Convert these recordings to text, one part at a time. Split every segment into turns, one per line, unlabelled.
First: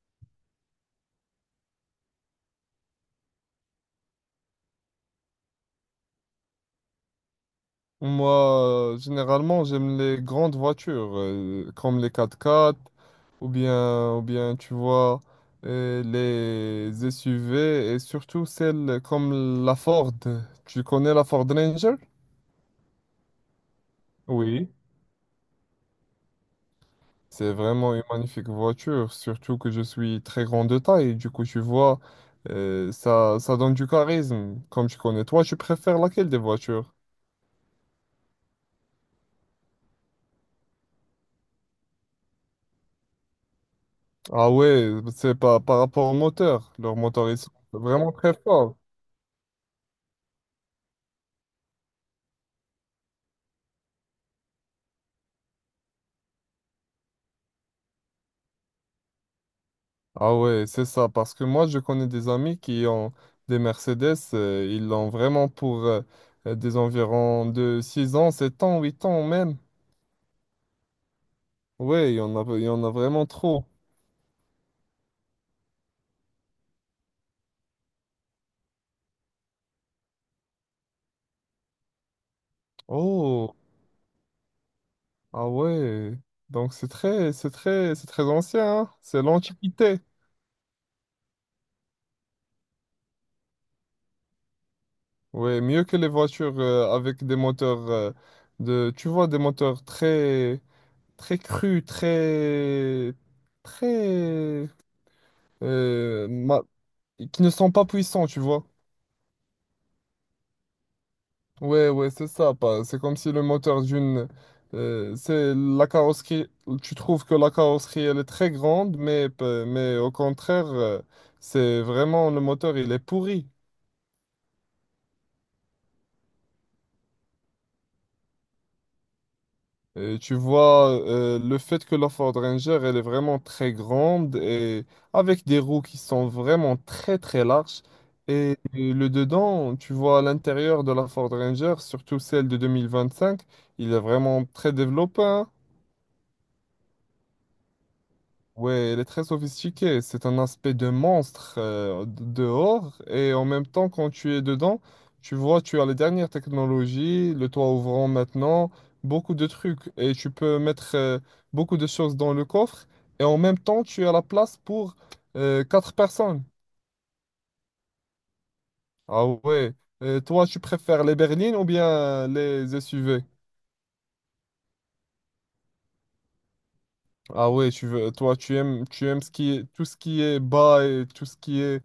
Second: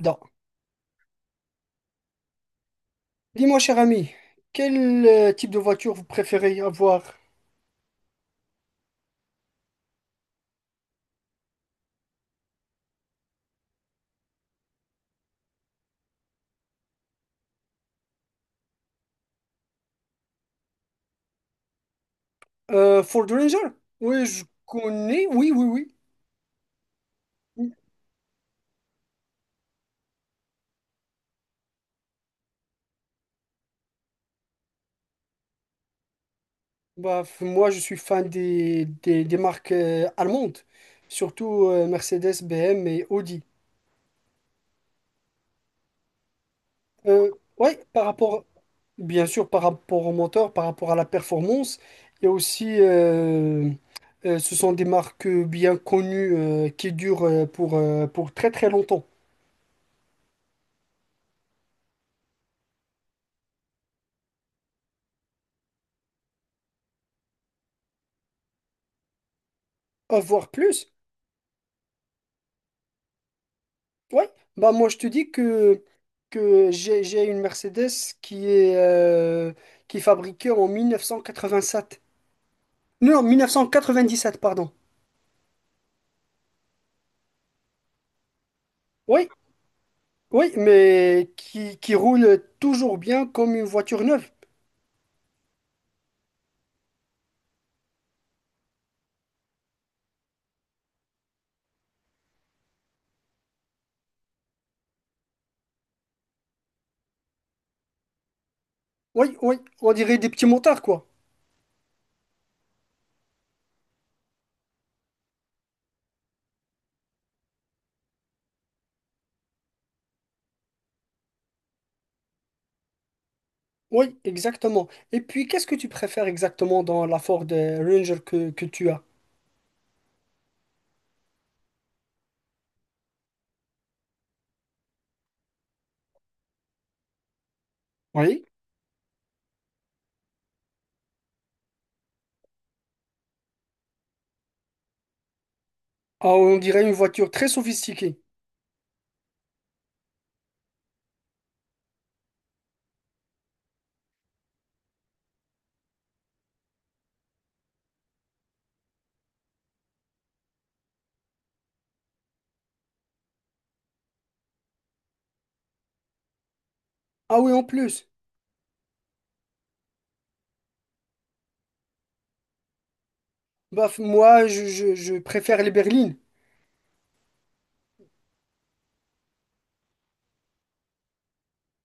Non. Dis-moi, cher ami, quel type de voiture vous préférez avoir?
Moi, généralement, j'aime les grandes voitures, comme les quatre-quatre, ou bien, tu vois, les SUV, et surtout celles comme la Ford. Tu connais la Ford Ranger?
Ford Ranger? Oui, je
Oui.
connais. Oui, oui, oui.
C'est
Oui.
vraiment une magnifique voiture, surtout que je suis très grand de taille. Du coup, tu vois, ça donne du charisme. Comme tu connais, toi, tu préfères laquelle des voitures?
Moi, je suis fan des marques allemandes, surtout Mercedes, BM et Audi.
Ah ouais, c'est pas par rapport au moteur. Leur
Euh,
moteur, ils sont
ouais, par
vraiment très
rapport,
forts.
bien sûr, par rapport au moteur, par rapport à la performance, et aussi, ce sont des marques bien connues qui durent pour très très longtemps.
Ah ouais, c'est ça, parce que moi je connais des amis qui ont des Mercedes, ils l'ont vraiment pour des environs de 6 ans, 7 ans, 8 ans même.
Voire plus.
Ouais, il y en a vraiment trop.
Ouais, bah moi je te dis que j'ai une Mercedes qui est, euh, qui est fabriquée en sept. Non, mille neuf
Oh,
cent quatre-vingt-dix sept pardon.
ah ouais, donc c'est très ancien, hein. C'est
Oui,
l'antiquité.
oui, mais qui roule toujours bien comme une voiture neuve.
Ouais, mieux que les voitures avec des moteurs de, tu vois, des moteurs très crus, très, euh, ma- qui ne sont pas puissants, tu vois.
Oui, oui, on dirait des petits motards, quoi.
Ouais, c'est ça. C'est comme si le moteur d'une, c'est la carrosserie. Tu trouves que la carrosserie, elle est très grande, mais, mais au contraire, c'est vraiment le moteur, il est pourri.
Oui, exactement. Et puis, qu'est-ce que tu préfères exactement dans la Ford Ranger que tu as?
Et tu vois, le fait que la Ford Ranger, elle est vraiment très grande et avec des roues qui sont vraiment très larges.
Oui.
Et le dedans, tu vois, à l'intérieur de la Ford Ranger, surtout celle de 2025, il est vraiment très développé, hein.
Ah, on dirait une voiture très sophistiquée.
Ouais, elle est très sophistiquée. C'est un aspect de monstre dehors. Et en même temps, quand tu es dedans, tu vois, tu as les dernières technologies, le toit ouvrant maintenant, beaucoup de trucs. Et tu peux mettre beaucoup de choses dans le coffre. Et en même temps, tu as la place pour quatre personnes.
Ah oui, en plus.
Ah ouais. Toi, tu préfères les berlines ou bien les SUV?
Moi, je, je préfère les berlines.
Ah ouais, tu veux, toi, tu aimes ce qui est, tout ce qui est bas et tout ce qui est.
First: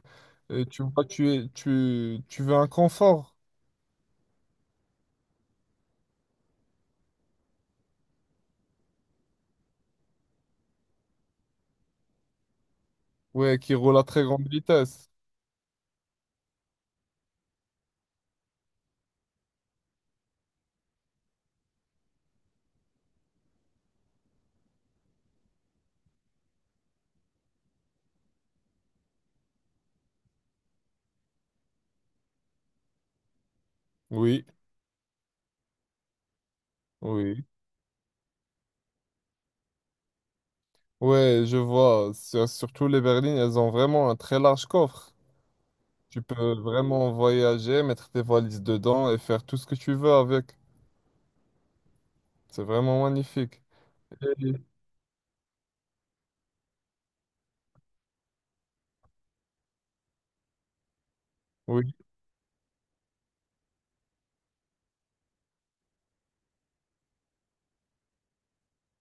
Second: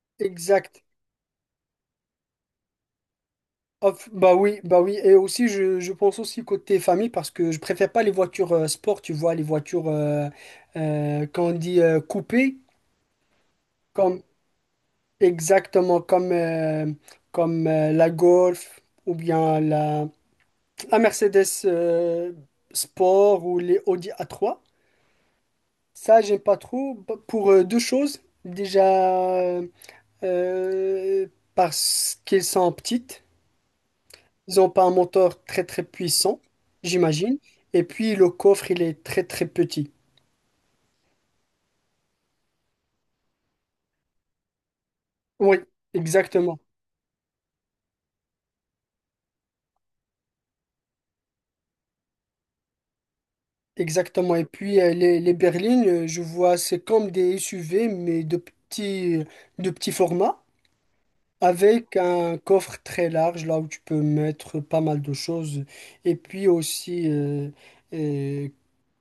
Et
Exact.
tu vois, tu veux un confort,
Hop, bah oui, et aussi je pense aussi côté famille parce que je préfère pas les voitures sport, tu vois, les voitures quand on dit coupées,
ouais, qui roule à
comme
très grande vitesse.
exactement comme comme la Golf ou bien la, la Mercedes Sport ou les Audi A3. Ça, j'aime pas trop pour deux choses. Déjà euh, parce qu'elles sont petites.
Oui,
Ils n'ont pas un moteur très très puissant, j'imagine.
oui.
Et puis le coffre, il est très très petit.
Ouais, je vois. Surtout les berlines, elles ont vraiment un très large coffre.
Oui,
Tu peux
exactement.
vraiment voyager, mettre tes valises dedans et faire tout ce que tu veux avec. C'est vraiment magnifique.
Exactement. Et
Et
puis les berlines, je vois, c'est comme des SUV, mais de petits formats,
oui.
avec un coffre très large, là où tu peux mettre pas mal de choses. Et puis aussi, euh,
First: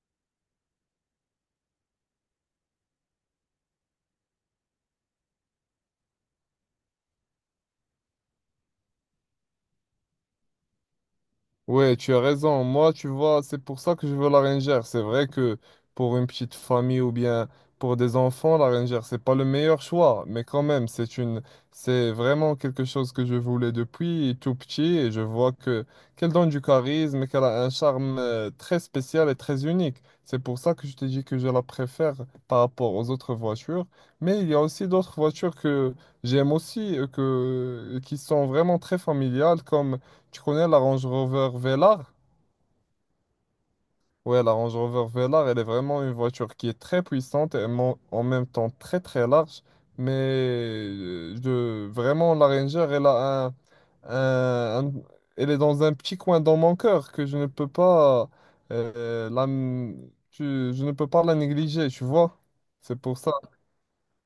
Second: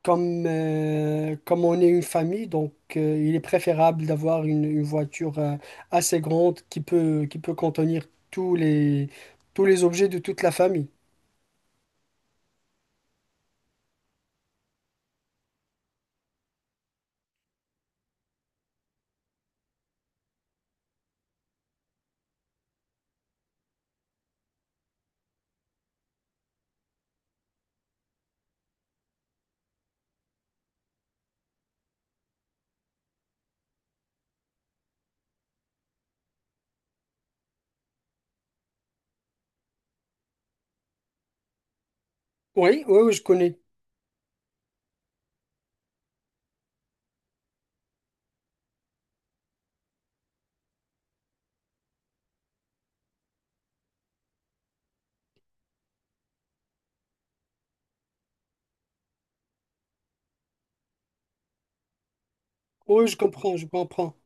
comme, comme on est une famille, donc il est préférable d'avoir une voiture assez grande qui peut contenir tous les objets de toute la famille.
Ouais, tu as raison. Moi, tu vois, c'est pour ça que je veux la rangère. C'est vrai que pour une petite famille ou bien pour des enfants, la rangère, c'est pas le meilleur choix, mais quand même, c'est vraiment quelque chose que je voulais depuis tout petit et je vois que qu'elle donne du charisme et qu'elle a un charme très spécial et très unique. C'est pour ça que je t'ai dit que je la préfère par rapport aux autres voitures, mais il y a aussi d'autres voitures que j'aime aussi que qui sont vraiment très familiales. Comme tu connais la Range Rover Velar?
Oui, oui, oui, je connais.
Ouais, la Range Rover Velar, elle est vraiment une voiture qui est très puissante et en même temps très très large. Mais vraiment, la Ranger, elle a un- un- elle est dans un petit coin dans mon cœur que je ne peux pas, euh, la, je ne peux pas la négliger, tu vois? C'est
Oui, je
pour ça.
comprends, je comprends.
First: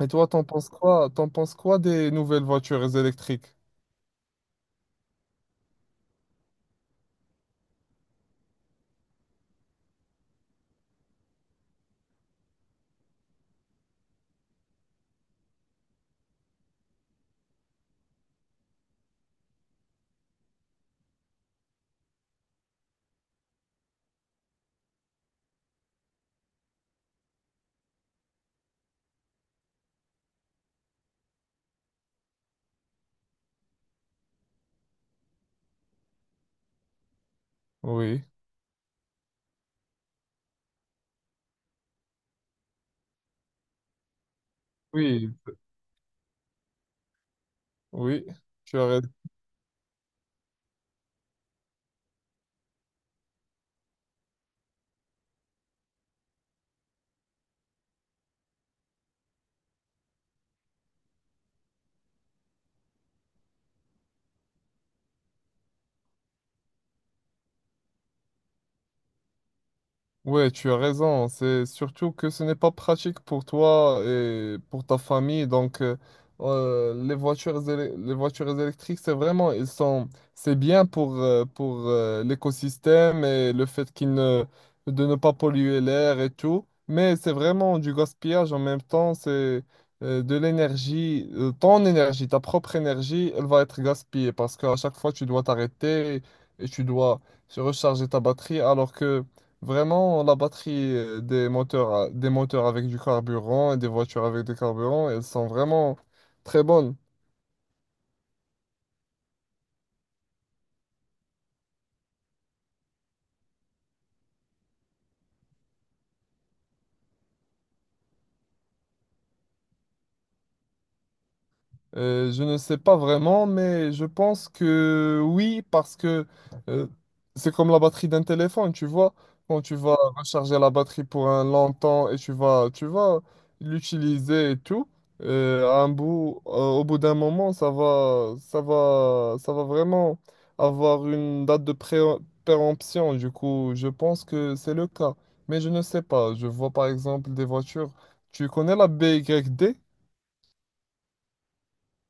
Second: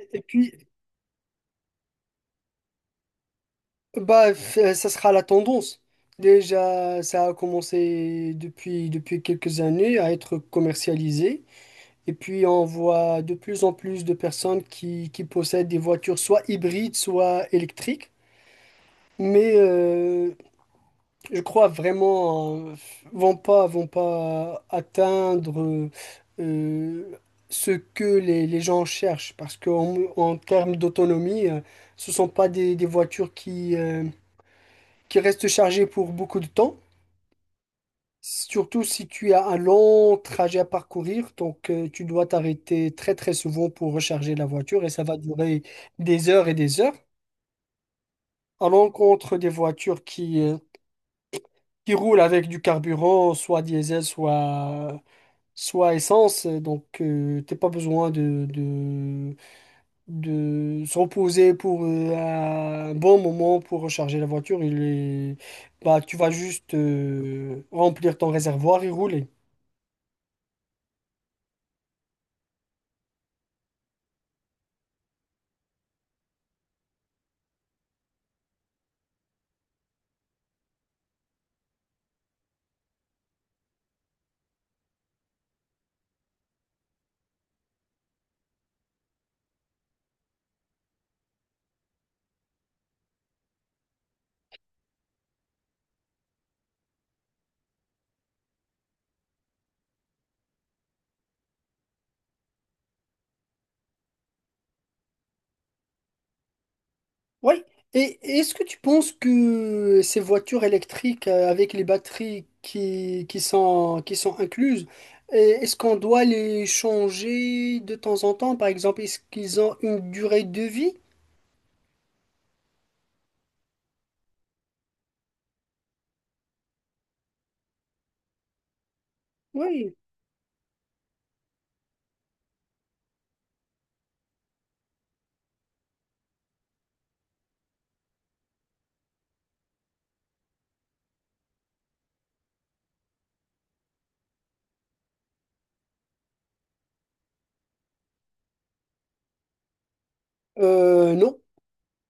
Et
Et
toi, t'en
puis,
penses quoi? T'en penses quoi des nouvelles voitures électriques?
bah, ça sera la tendance. Déjà, ça a commencé depuis, depuis quelques années à être commercialisé. Et puis, on voit de plus en plus de personnes qui possèdent des voitures soit hybrides, soit électriques. Mais je crois vraiment vont pas atteindre euh, ce que les gens cherchent parce qu'en en termes d'autonomie, ce sont pas des, des voitures qui restent chargées pour beaucoup de temps.
Oui.
Surtout si tu as un long trajet à parcourir, donc tu dois t'arrêter très très souvent pour recharger la voiture et ça va
Oui.
durer des heures et des heures.
Oui,
À
tu as raison.
l'encontre des voitures qui roule avec du carburant, soit diesel, soit, soit essence. Donc, t'as pas besoin de se reposer pour un bon moment pour recharger la voiture. Il est, bah, tu vas juste remplir ton réservoir et rouler.
Ouais, tu as raison. C'est surtout que ce n'est pas pratique pour toi et pour ta famille. Donc, les voitures, les voitures électriques, c'est vraiment, ils sont, c'est bien pour, l'écosystème et le fait qu'ils ne, de ne pas polluer l'air et tout. Mais c'est vraiment du gaspillage en même temps. C'est de l'énergie, ta propre énergie, elle va être gaspillée parce qu'à chaque fois, tu dois t'arrêter et tu dois recharger ta batterie. Alors que vraiment, la batterie des moteurs avec du carburant et des voitures avec du carburant, elles sont vraiment très bonnes.
Oui. Et est-ce que tu penses que ces voitures électriques avec les batteries qui sont incluses, est-ce qu'on doit les changer de temps en temps? Par exemple, est-ce qu'ils ont une durée de vie?
Je ne sais pas vraiment, mais je pense que oui, parce que euh, c'est comme la batterie d'un téléphone, tu vois. Quand tu
Oui.
vas recharger la batterie pour un long temps et tu vas l'utiliser et tout, au bout d'un moment, ça va vraiment avoir une date de péremption. Du coup, je pense que c'est le cas. Mais je ne sais pas. Je vois par exemple des voitures. Tu connais la B Y D?
Non,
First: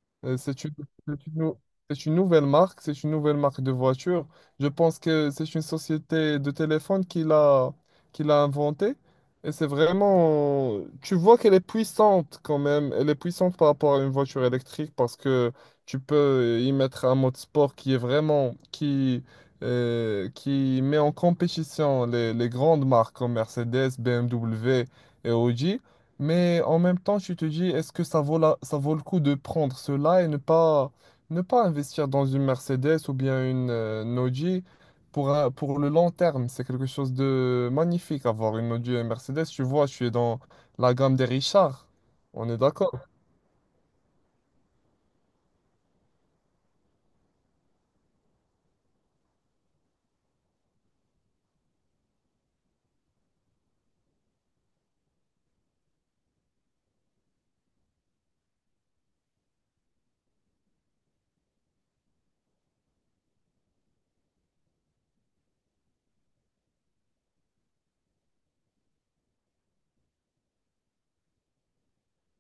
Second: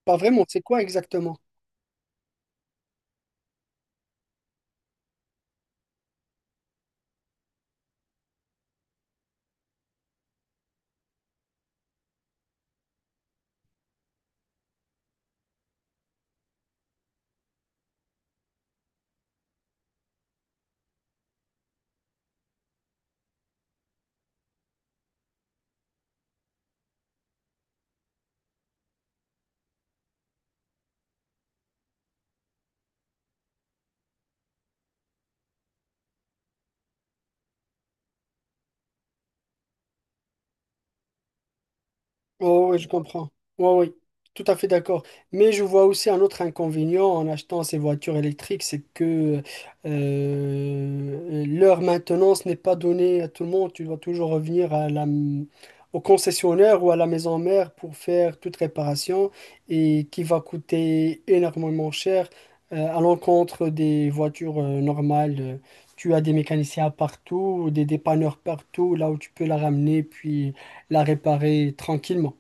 pas vraiment. C'est
C'est une,
quoi
c'est une
exactement?
nou- c'est une nouvelle marque, c'est une nouvelle marque de voiture. Je pense que c'est une société de téléphone qui l'a inventée. Et c'est vraiment... Tu vois qu'elle est puissante quand même. Elle est puissante par rapport à une voiture électrique parce que tu peux y mettre un mode sport qui est vraiment, qui met en compétition les grandes marques comme Mercedes, BMW et Audi. Mais en même temps, tu te dis, est-ce que ça vaut le coup de prendre cela et ne pas investir dans une Mercedes ou bien une Audi pour, pour le long terme? C'est quelque chose de magnifique, avoir une Audi et une Mercedes. Tu vois, je suis dans la gamme des Richards. On est
Oh, oui, je
d'accord.
comprends. Oui, oui, tout à fait d'accord. Mais je vois aussi un autre inconvénient en achetant ces voitures électriques, c'est que leur maintenance n'est pas donnée à tout le monde. Tu dois toujours revenir à la, au concessionnaire ou à la maison mère pour faire toute réparation et qui va coûter énormément cher à l'encontre des voitures normales. Tu as des mécaniciens partout, des dépanneurs partout, là où tu peux la ramener puis la réparer tranquillement.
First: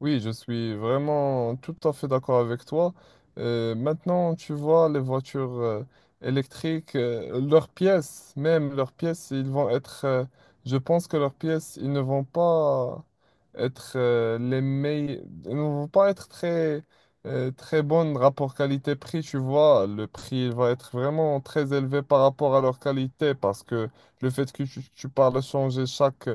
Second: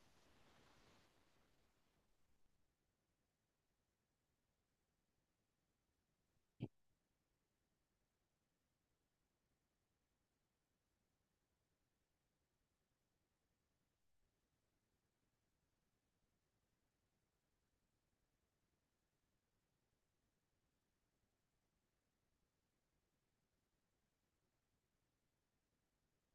Oui, je suis vraiment tout à fait d'accord avec toi. Maintenant, tu vois, les voitures électriques, même leurs pièces, je pense que leurs pièces, ils ne vont pas être les meilleurs, ils ne vont pas être très bonnes rapport qualité-prix, tu vois. Le prix il va être vraiment très élevé par rapport à leur qualité parce que le fait que tu parles changer chaque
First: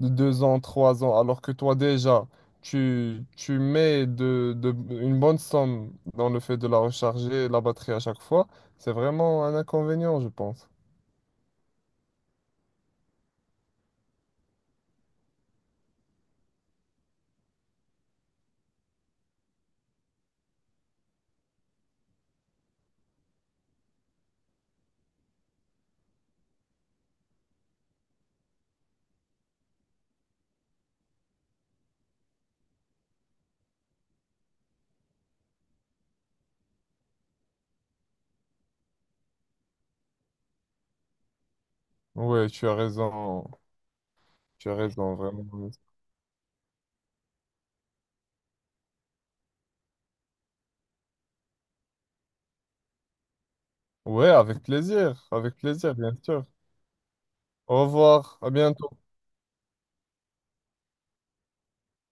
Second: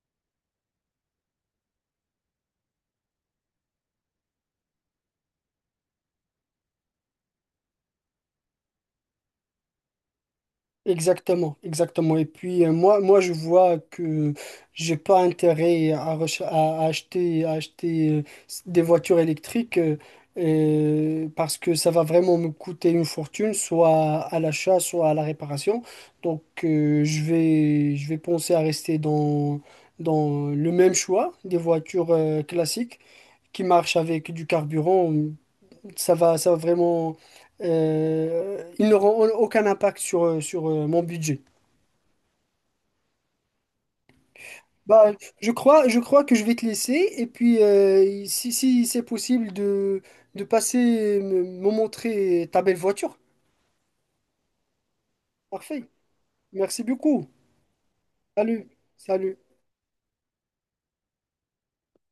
de 2 ans, 3 ans, alors que toi déjà, tu mets une bonne somme dans le fait de la recharger, la batterie à chaque fois, c'est vraiment un inconvénient, je pense.
Exactement, exactement. Et puis moi, je vois que j'ai pas intérêt à, à acheter des voitures électriques parce que ça va vraiment me coûter une fortune, soit à l'achat, soit à la réparation. Donc je vais penser à rester dans, dans le même choix des voitures classiques qui marchent avec du carburant. Ça va vraiment. Ils n'auront aucun impact sur, sur mon budget.
Ouais, tu as raison, tu as
Bah,
raison, vraiment.
je crois que je vais te laisser. Et puis, si, si c'est possible de passer, me montrer ta belle voiture.
Ouais, avec
Parfait.
plaisir, bien sûr.
Merci beaucoup.
Au revoir, à
Salut.
bientôt.
Salut.